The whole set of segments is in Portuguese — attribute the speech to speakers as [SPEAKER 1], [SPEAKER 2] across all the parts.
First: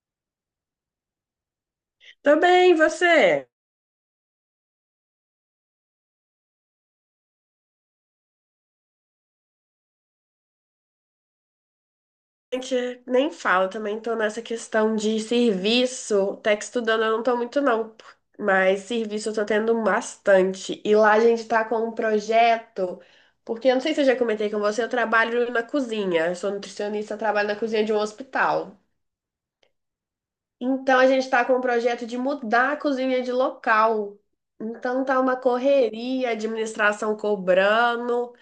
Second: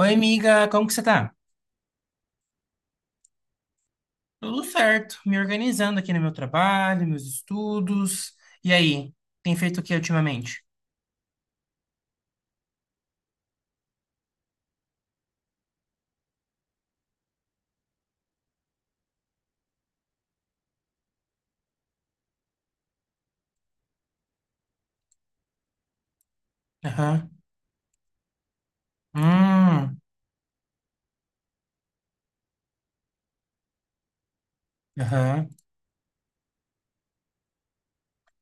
[SPEAKER 1] Oi, amiga, como que você tá?
[SPEAKER 2] Tô bem, e você?
[SPEAKER 1] Tudo certo, me organizando aqui no meu trabalho, meus estudos. E aí, tem feito o que ultimamente?
[SPEAKER 2] A gente nem fala, também tô nessa questão de serviço. Até que estudando eu não tô muito, não. Mas serviço eu tô tendo bastante. E lá a gente tá com um projeto, porque eu não sei se eu já comentei com você, eu trabalho na cozinha. Eu sou nutricionista,
[SPEAKER 1] Aham.
[SPEAKER 2] trabalho na cozinha de um hospital.
[SPEAKER 1] Hum,
[SPEAKER 2] Então a gente tá com um projeto de mudar a cozinha de local. Então tá uma
[SPEAKER 1] aham.
[SPEAKER 2] correria, administração cobrando.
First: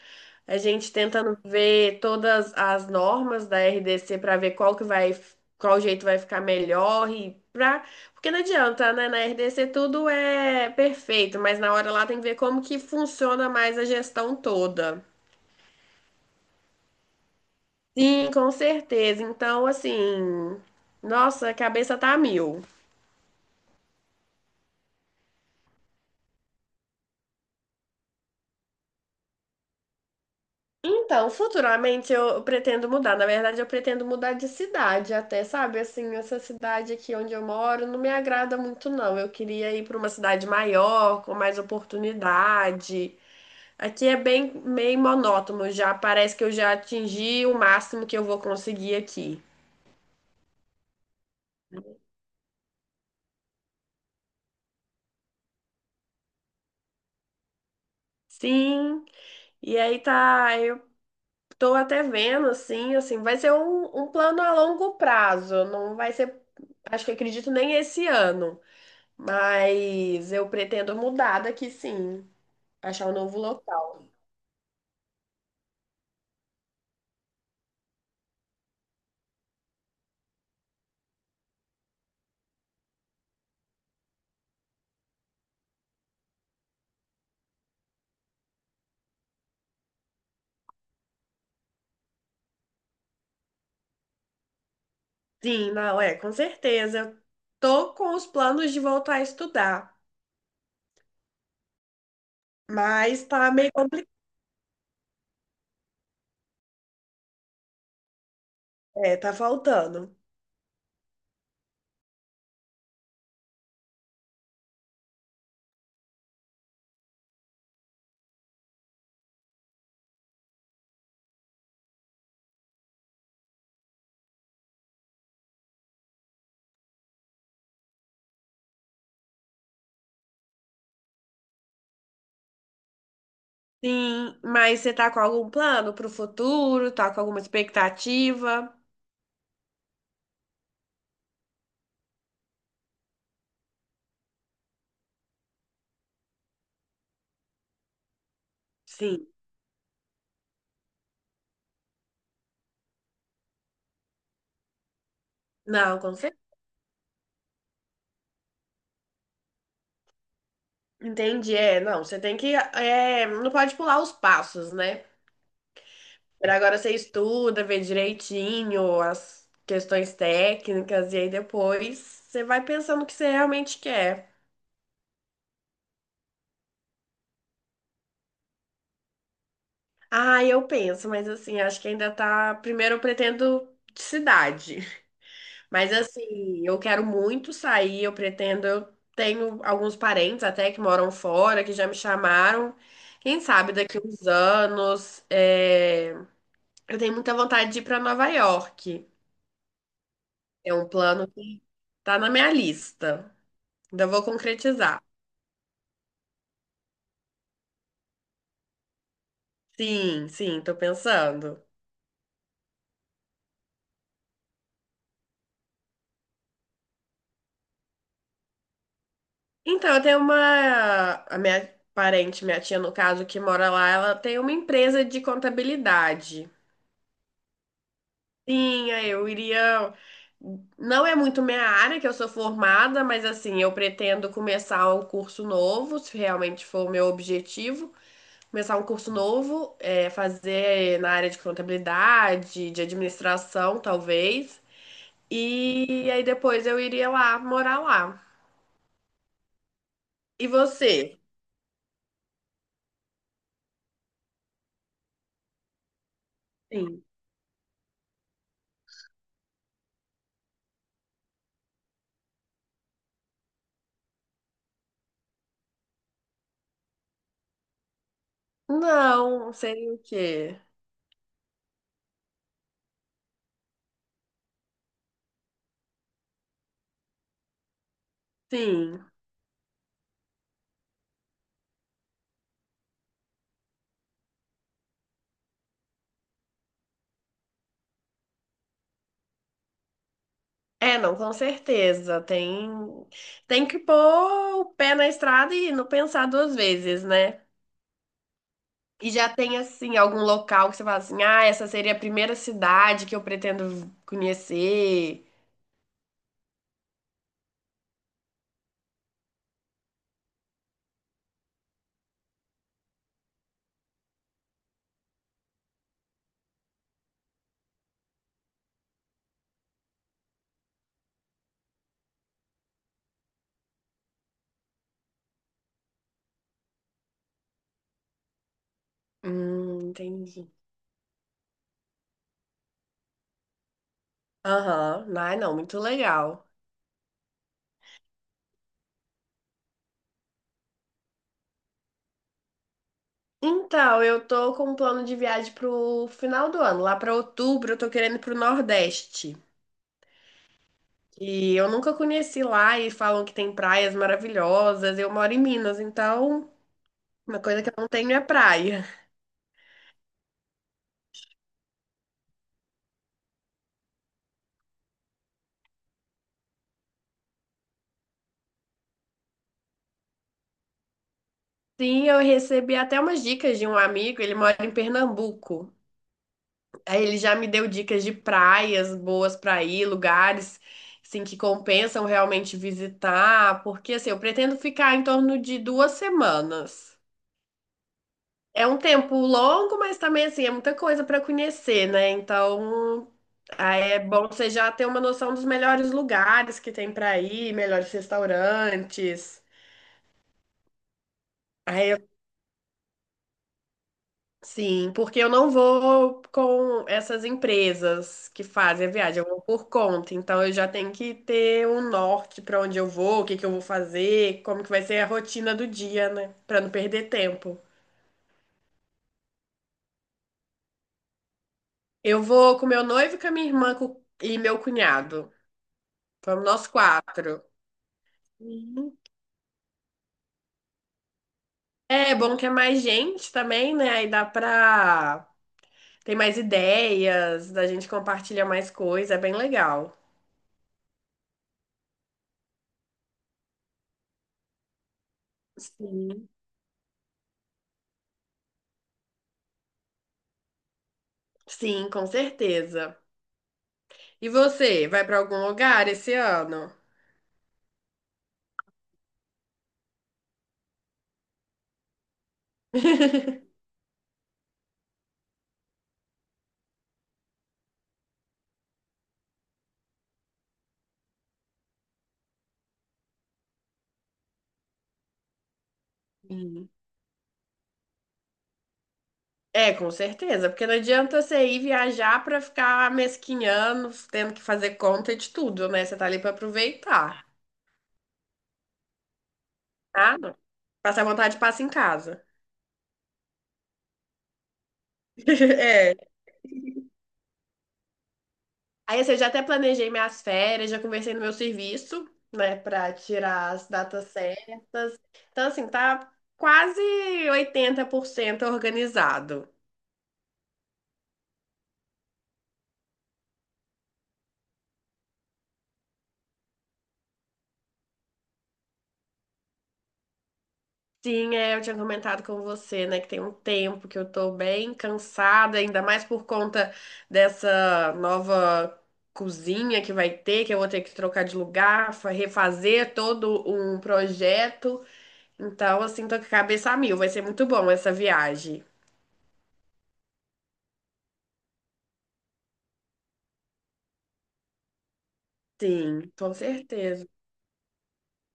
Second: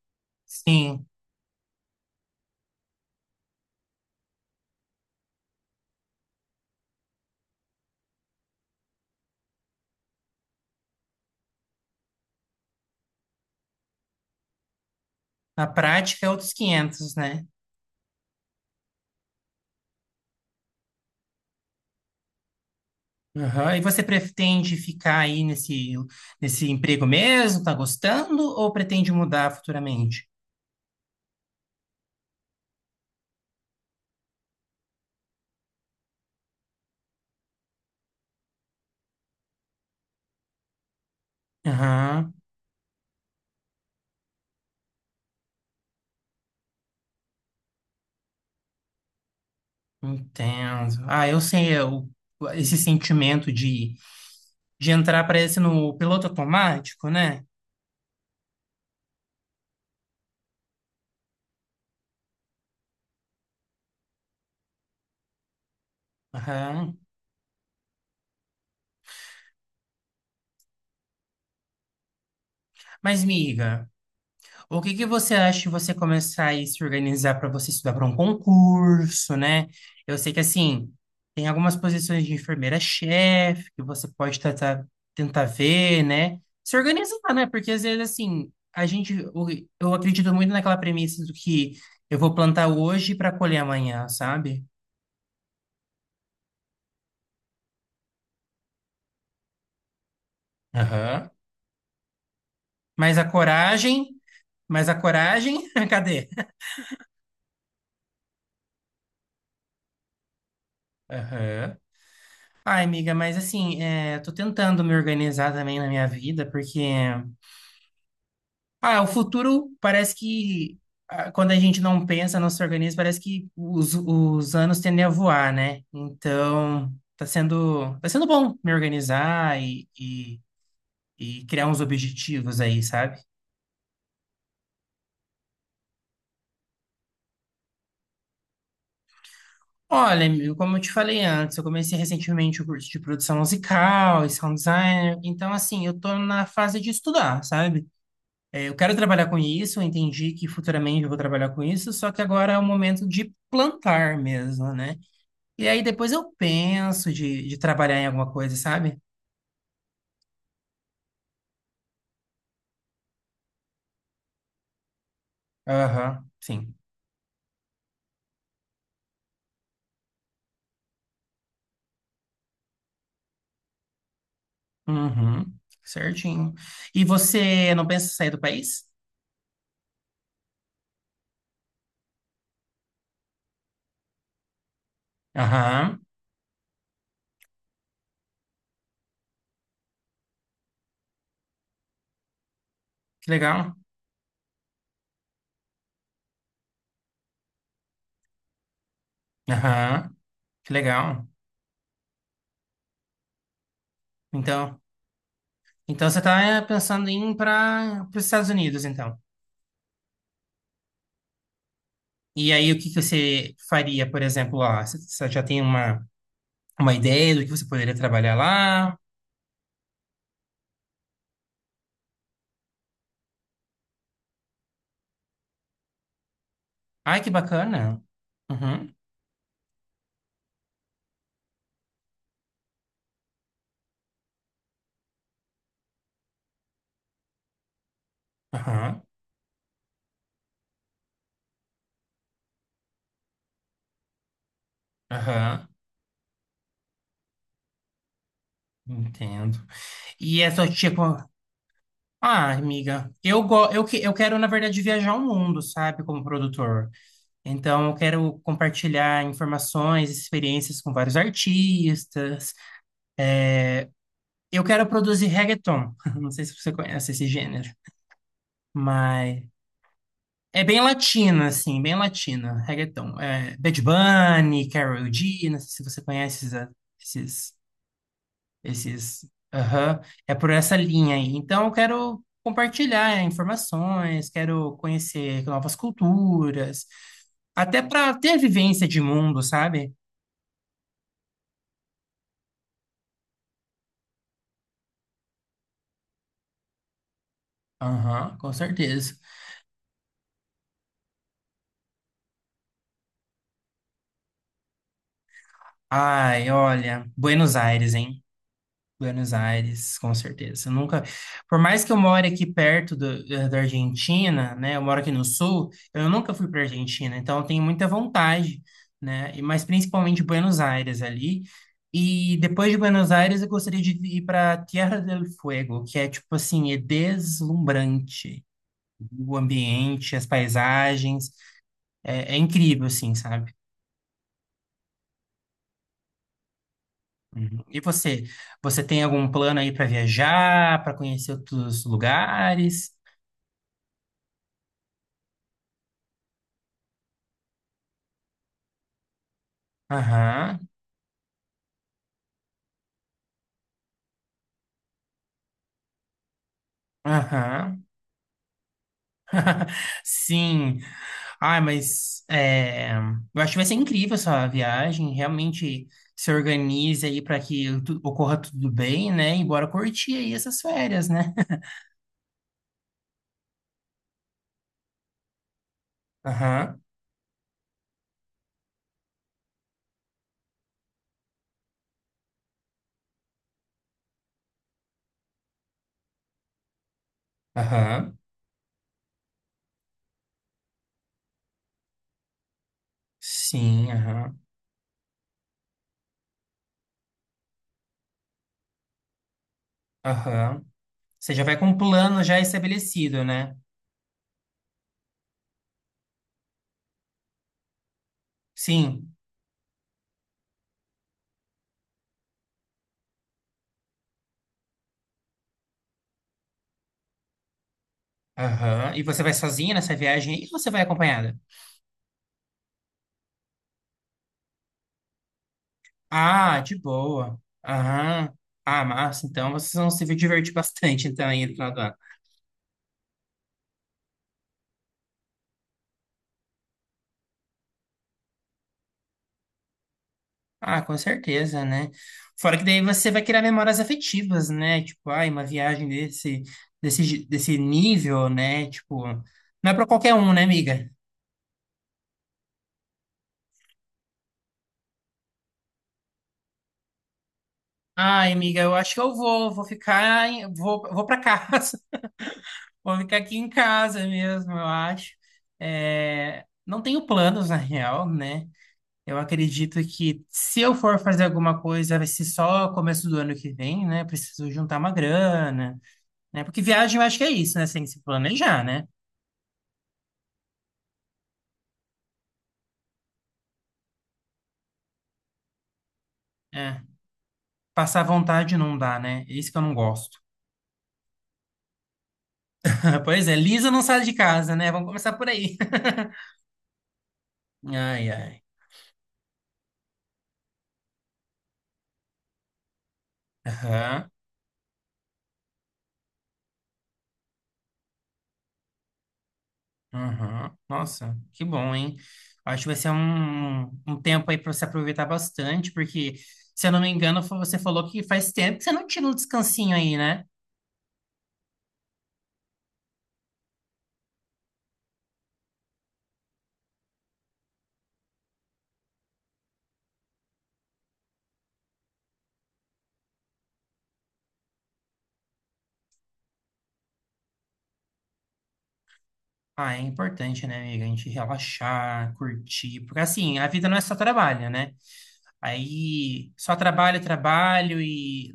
[SPEAKER 2] A gente
[SPEAKER 1] Sim.
[SPEAKER 2] tentando ver todas as normas da RDC para ver qual que vai, qual jeito vai ficar melhor e pra, porque não adianta, né? Na RDC tudo é perfeito, mas na hora lá tem que ver como que funciona mais a gestão toda.
[SPEAKER 1] Na prática é outros 500, né?
[SPEAKER 2] Sim, com certeza. Então, assim, nossa, a cabeça tá a mil.
[SPEAKER 1] Aham. E você pretende ficar aí nesse emprego mesmo? Tá gostando? Ou pretende mudar futuramente?
[SPEAKER 2] Então, futuramente eu pretendo mudar. Na verdade, eu pretendo mudar de cidade até, sabe? Assim, essa cidade aqui onde eu moro não me agrada muito, não. Eu queria ir para uma cidade maior, com mais
[SPEAKER 1] Aham.
[SPEAKER 2] oportunidade. Aqui é bem meio monótono já. Parece que eu já atingi o máximo que eu vou conseguir aqui.
[SPEAKER 1] Entendo. Ah, esse sentimento de entrar, parece, no piloto automático, né?
[SPEAKER 2] Sim. E aí tá, eu tô até vendo, assim, vai ser um plano a longo prazo. Não vai ser,
[SPEAKER 1] Aham.
[SPEAKER 2] acho que acredito nem esse ano. Mas eu pretendo mudar daqui, sim. Achar um
[SPEAKER 1] Mas,
[SPEAKER 2] novo
[SPEAKER 1] miga,
[SPEAKER 2] local.
[SPEAKER 1] o que que você acha de você começar a se organizar para você estudar para um concurso, né? Eu sei que, assim, tem algumas posições de enfermeira-chefe que você pode tentar ver, né? Se organizar, né? Porque, às vezes, assim, eu acredito muito naquela premissa do que eu vou plantar hoje para colher amanhã, sabe?
[SPEAKER 2] Sim, não, é, com certeza. Eu tô com os planos de voltar a estudar,
[SPEAKER 1] Aham. Mas a
[SPEAKER 2] mas tá meio complicado.
[SPEAKER 1] coragem... Mas a coragem... Cadê?
[SPEAKER 2] É, tá faltando.
[SPEAKER 1] Aham. Ai, amiga, mas assim, é, tô tentando me organizar também na minha vida, porque o futuro parece que quando a gente não pensa, não se organiza, parece que os anos tendem a voar, né? Então, tá sendo bom me organizar e criar uns objetivos aí, sabe?
[SPEAKER 2] Sim, mas você tá com algum plano pro futuro? Tá com alguma expectativa?
[SPEAKER 1] Olha, amigo, como eu te falei antes, eu comecei recentemente o curso de produção musical e sound design, então assim, eu tô na fase de estudar, sabe? É, eu quero
[SPEAKER 2] Sim.
[SPEAKER 1] trabalhar com isso, eu entendi que futuramente eu vou trabalhar com isso, só que agora é o momento de plantar mesmo, né? E aí
[SPEAKER 2] Não,
[SPEAKER 1] depois
[SPEAKER 2] com
[SPEAKER 1] eu
[SPEAKER 2] certeza.
[SPEAKER 1] penso de trabalhar em alguma coisa, sabe?
[SPEAKER 2] Entendi, é, não, você tem que, é, não pode pular os passos, né?
[SPEAKER 1] Aham,
[SPEAKER 2] Por
[SPEAKER 1] sim.
[SPEAKER 2] agora você estuda, vê direitinho as questões técnicas e aí depois você vai pensando o que você realmente quer.
[SPEAKER 1] Uhum, certinho. E você não pensa em sair do país?
[SPEAKER 2] Ah, eu penso, mas assim, acho que ainda tá. Primeiro eu pretendo de cidade, mas
[SPEAKER 1] Aham,
[SPEAKER 2] assim, eu quero muito sair, eu pretendo. Eu tenho alguns parentes até que moram fora, que já me chamaram.
[SPEAKER 1] que
[SPEAKER 2] Quem sabe
[SPEAKER 1] legal.
[SPEAKER 2] daqui uns anos, é, eu tenho muita vontade de ir para Nova York.
[SPEAKER 1] Aham, que
[SPEAKER 2] É um
[SPEAKER 1] legal.
[SPEAKER 2] plano que tá na minha lista. Ainda vou
[SPEAKER 1] Então,
[SPEAKER 2] concretizar.
[SPEAKER 1] então você está pensando em ir para os Estados Unidos, então.
[SPEAKER 2] Sim, sim, tô pensando.
[SPEAKER 1] E aí o que que você faria, por exemplo, lá? Você já tem uma ideia do que você poderia trabalhar lá?
[SPEAKER 2] Então, eu tenho uma. A minha parente, minha tia, no caso, que mora lá, ela tem uma empresa de contabilidade.
[SPEAKER 1] Ai, que bacana.
[SPEAKER 2] Sim,
[SPEAKER 1] Uhum,
[SPEAKER 2] aí eu iria. Não é muito minha área que eu sou formada, mas assim, eu pretendo começar um curso novo, se realmente for o meu objetivo. Começar um
[SPEAKER 1] aham,
[SPEAKER 2] curso novo, é, fazer na área de contabilidade, de administração, talvez.
[SPEAKER 1] aham,
[SPEAKER 2] E aí depois eu iria lá, morar lá.
[SPEAKER 1] entendo. E
[SPEAKER 2] E
[SPEAKER 1] essa tia...
[SPEAKER 2] você?
[SPEAKER 1] co- Ah, amiga, eu quero, na verdade, viajar o mundo, sabe, como produtor.
[SPEAKER 2] Sim.
[SPEAKER 1] Então, eu quero compartilhar informações, experiências com vários artistas. Eu quero produzir reggaeton. Não sei se você conhece esse gênero, mas...
[SPEAKER 2] Não, sei o quê.
[SPEAKER 1] É bem latina, assim, bem latina, reggaeton. É, Bad Bunny, Karol G, não sei se você conhece esses
[SPEAKER 2] Sim.
[SPEAKER 1] esses. Aham. É por essa linha aí. Então, eu quero compartilhar é, informações, quero conhecer novas culturas, até para ter vivência de mundo, sabe?
[SPEAKER 2] É, não, com certeza. Tem que pôr o pé na estrada e não pensar duas vezes, né?
[SPEAKER 1] Aham, com
[SPEAKER 2] E
[SPEAKER 1] certeza.
[SPEAKER 2] já tem, assim, algum local que você fala assim, ah, essa seria a primeira cidade que eu pretendo conhecer.
[SPEAKER 1] Ai, olha, Buenos Aires, hein? Buenos Aires, com certeza. Eu nunca, por mais que eu more aqui perto do- eh, da Argentina, né? Eu moro aqui no sul, eu nunca fui para Argentina, então eu tenho muita vontade, né? E mas principalmente Buenos Aires ali. E depois de Buenos Aires, eu gostaria de ir para Tierra del Fuego, que é tipo assim, é deslumbrante. O ambiente, as
[SPEAKER 2] Entendi.
[SPEAKER 1] paisagens, é incrível, assim, sabe?
[SPEAKER 2] Aham. Ai, não, muito legal.
[SPEAKER 1] Uhum. Você tem algum plano aí para viajar, para conhecer outros lugares?
[SPEAKER 2] Então, eu tô com um plano de viagem pro final do ano. Lá pra outubro, eu tô querendo ir pro Nordeste.
[SPEAKER 1] Aham,
[SPEAKER 2] E eu nunca conheci lá e falam que tem praias maravilhosas. Eu moro em Minas, então uma coisa que eu
[SPEAKER 1] aham.
[SPEAKER 2] não tenho é praia.
[SPEAKER 1] Sim. Ai, eu acho que vai ser incrível essa viagem. Realmente se organize aí ocorra tudo bem, né? E bora curtir aí essas férias, né?
[SPEAKER 2] Sim, eu recebi até umas dicas de um amigo, ele mora em Pernambuco.
[SPEAKER 1] Aham,
[SPEAKER 2] Aí ele já me deu dicas de praias boas para ir, lugares assim que compensam realmente visitar, porque assim, eu pretendo ficar em torno de 2 semanas.
[SPEAKER 1] aham.
[SPEAKER 2] É um tempo longo, mas também assim, é muita coisa para conhecer, né? Então,
[SPEAKER 1] Sim,
[SPEAKER 2] aí é bom
[SPEAKER 1] aham,
[SPEAKER 2] você já ter uma noção dos melhores lugares que tem para ir, melhores restaurantes.
[SPEAKER 1] aham. Você já vai com um
[SPEAKER 2] Aí,
[SPEAKER 1] plano já estabelecido, né?
[SPEAKER 2] sim, porque eu não vou com essas empresas que fazem a
[SPEAKER 1] Sim.
[SPEAKER 2] viagem, eu vou por conta. Então, eu já tenho que ter um norte para onde eu vou, o que que eu vou fazer, como que vai ser a rotina do dia, né? Para não perder tempo.
[SPEAKER 1] Aham. E você vai sozinha nessa viagem aí ou você vai acompanhada?
[SPEAKER 2] Eu vou com meu noivo, com a minha irmã e meu cunhado. Vamos
[SPEAKER 1] Ah,
[SPEAKER 2] nós
[SPEAKER 1] de boa.
[SPEAKER 2] quatro.
[SPEAKER 1] Aham. Ah,
[SPEAKER 2] Uhum.
[SPEAKER 1] massa. Então vocês vão se divertir bastante, então, aí no final do ano.
[SPEAKER 2] É bom que é mais gente também, né? Aí dá pra. Tem mais ideias, a gente compartilha mais coisa, é bem legal.
[SPEAKER 1] Ah, com certeza, né? Fora que daí você vai criar memórias afetivas, né? Tipo, ai, uma viagem
[SPEAKER 2] Sim.
[SPEAKER 1] desse nível, né? Tipo, não é pra qualquer um, né, amiga?
[SPEAKER 2] Sim, com certeza. E você, vai pra algum lugar esse ano?
[SPEAKER 1] Ai, amiga, eu acho que vou ficar, vou para casa, vou ficar aqui em casa mesmo, eu acho. É, não tenho planos, na real, né? Eu acredito que se eu for fazer alguma coisa, vai ser só começo do ano que vem, né? Preciso juntar uma grana. Né? Porque
[SPEAKER 2] Sim.
[SPEAKER 1] viagem eu acho que é isso, né? Você tem que se planejar, né?
[SPEAKER 2] É, com certeza, porque não adianta você ir viajar pra ficar mesquinhando, tendo que fazer conta de tudo, né? Você tá ali pra
[SPEAKER 1] É.
[SPEAKER 2] aproveitar.
[SPEAKER 1] Passar vontade não dá, né? É isso que eu não
[SPEAKER 2] Ah,
[SPEAKER 1] gosto.
[SPEAKER 2] não. Passar vontade, passa em casa.
[SPEAKER 1] Pois é, Lisa não sai de casa, né? Vamos começar por aí.
[SPEAKER 2] É.
[SPEAKER 1] Ai, ai.
[SPEAKER 2] Aí, assim, eu já até planejei minhas férias, já conversei no meu serviço, né, pra tirar as datas
[SPEAKER 1] Aham,
[SPEAKER 2] certas. Então, assim, tá quase 80% organizado.
[SPEAKER 1] aham. Nossa, que bom, hein? Acho que vai ser um tempo aí para você aproveitar bastante, porque, se eu não me engano, você falou que faz tempo que você não tira um descansinho aí, né?
[SPEAKER 2] Sim, é, eu tinha comentado com você, né, que tem um tempo que eu tô bem cansada, ainda mais por conta dessa nova cozinha que vai ter, que eu vou ter que trocar de lugar, refazer todo um projeto. Então, assim, tô com a cabeça a mil, vai ser muito bom essa viagem.
[SPEAKER 1] Ah, é importante, né, amiga? A gente relaxar, curtir. Porque, assim, a vida não é só trabalho, né?
[SPEAKER 2] Sim,
[SPEAKER 1] Aí
[SPEAKER 2] com
[SPEAKER 1] só trabalho,
[SPEAKER 2] certeza.
[SPEAKER 1] trabalho e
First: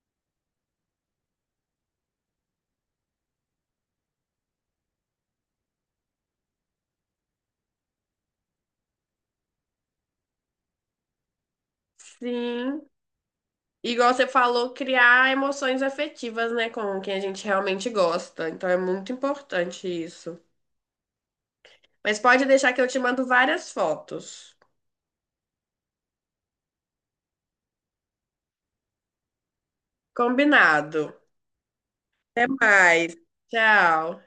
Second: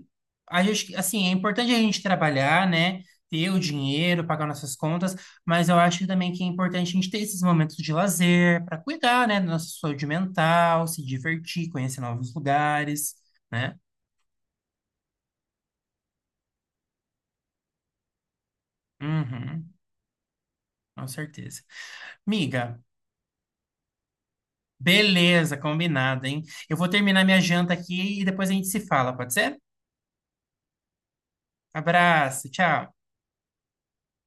[SPEAKER 1] a gente, assim, é importante a gente trabalhar, né? Ter o dinheiro, pagar nossas contas, mas eu acho também que é importante a gente ter esses momentos de lazer para cuidar, né, da nossa saúde mental, se divertir, conhecer novos
[SPEAKER 2] Sim.
[SPEAKER 1] lugares, né?
[SPEAKER 2] Igual você falou, criar emoções afetivas, né, com quem a gente realmente gosta. Então é muito
[SPEAKER 1] Uhum,
[SPEAKER 2] importante isso.
[SPEAKER 1] com certeza.
[SPEAKER 2] Mas pode deixar
[SPEAKER 1] Miga,
[SPEAKER 2] que eu te mando várias fotos.
[SPEAKER 1] beleza, combinado, hein? Eu vou terminar minha janta aqui e depois a gente se fala, pode ser?
[SPEAKER 2] Combinado. Até
[SPEAKER 1] Abraço, tchau.
[SPEAKER 2] mais. Tchau.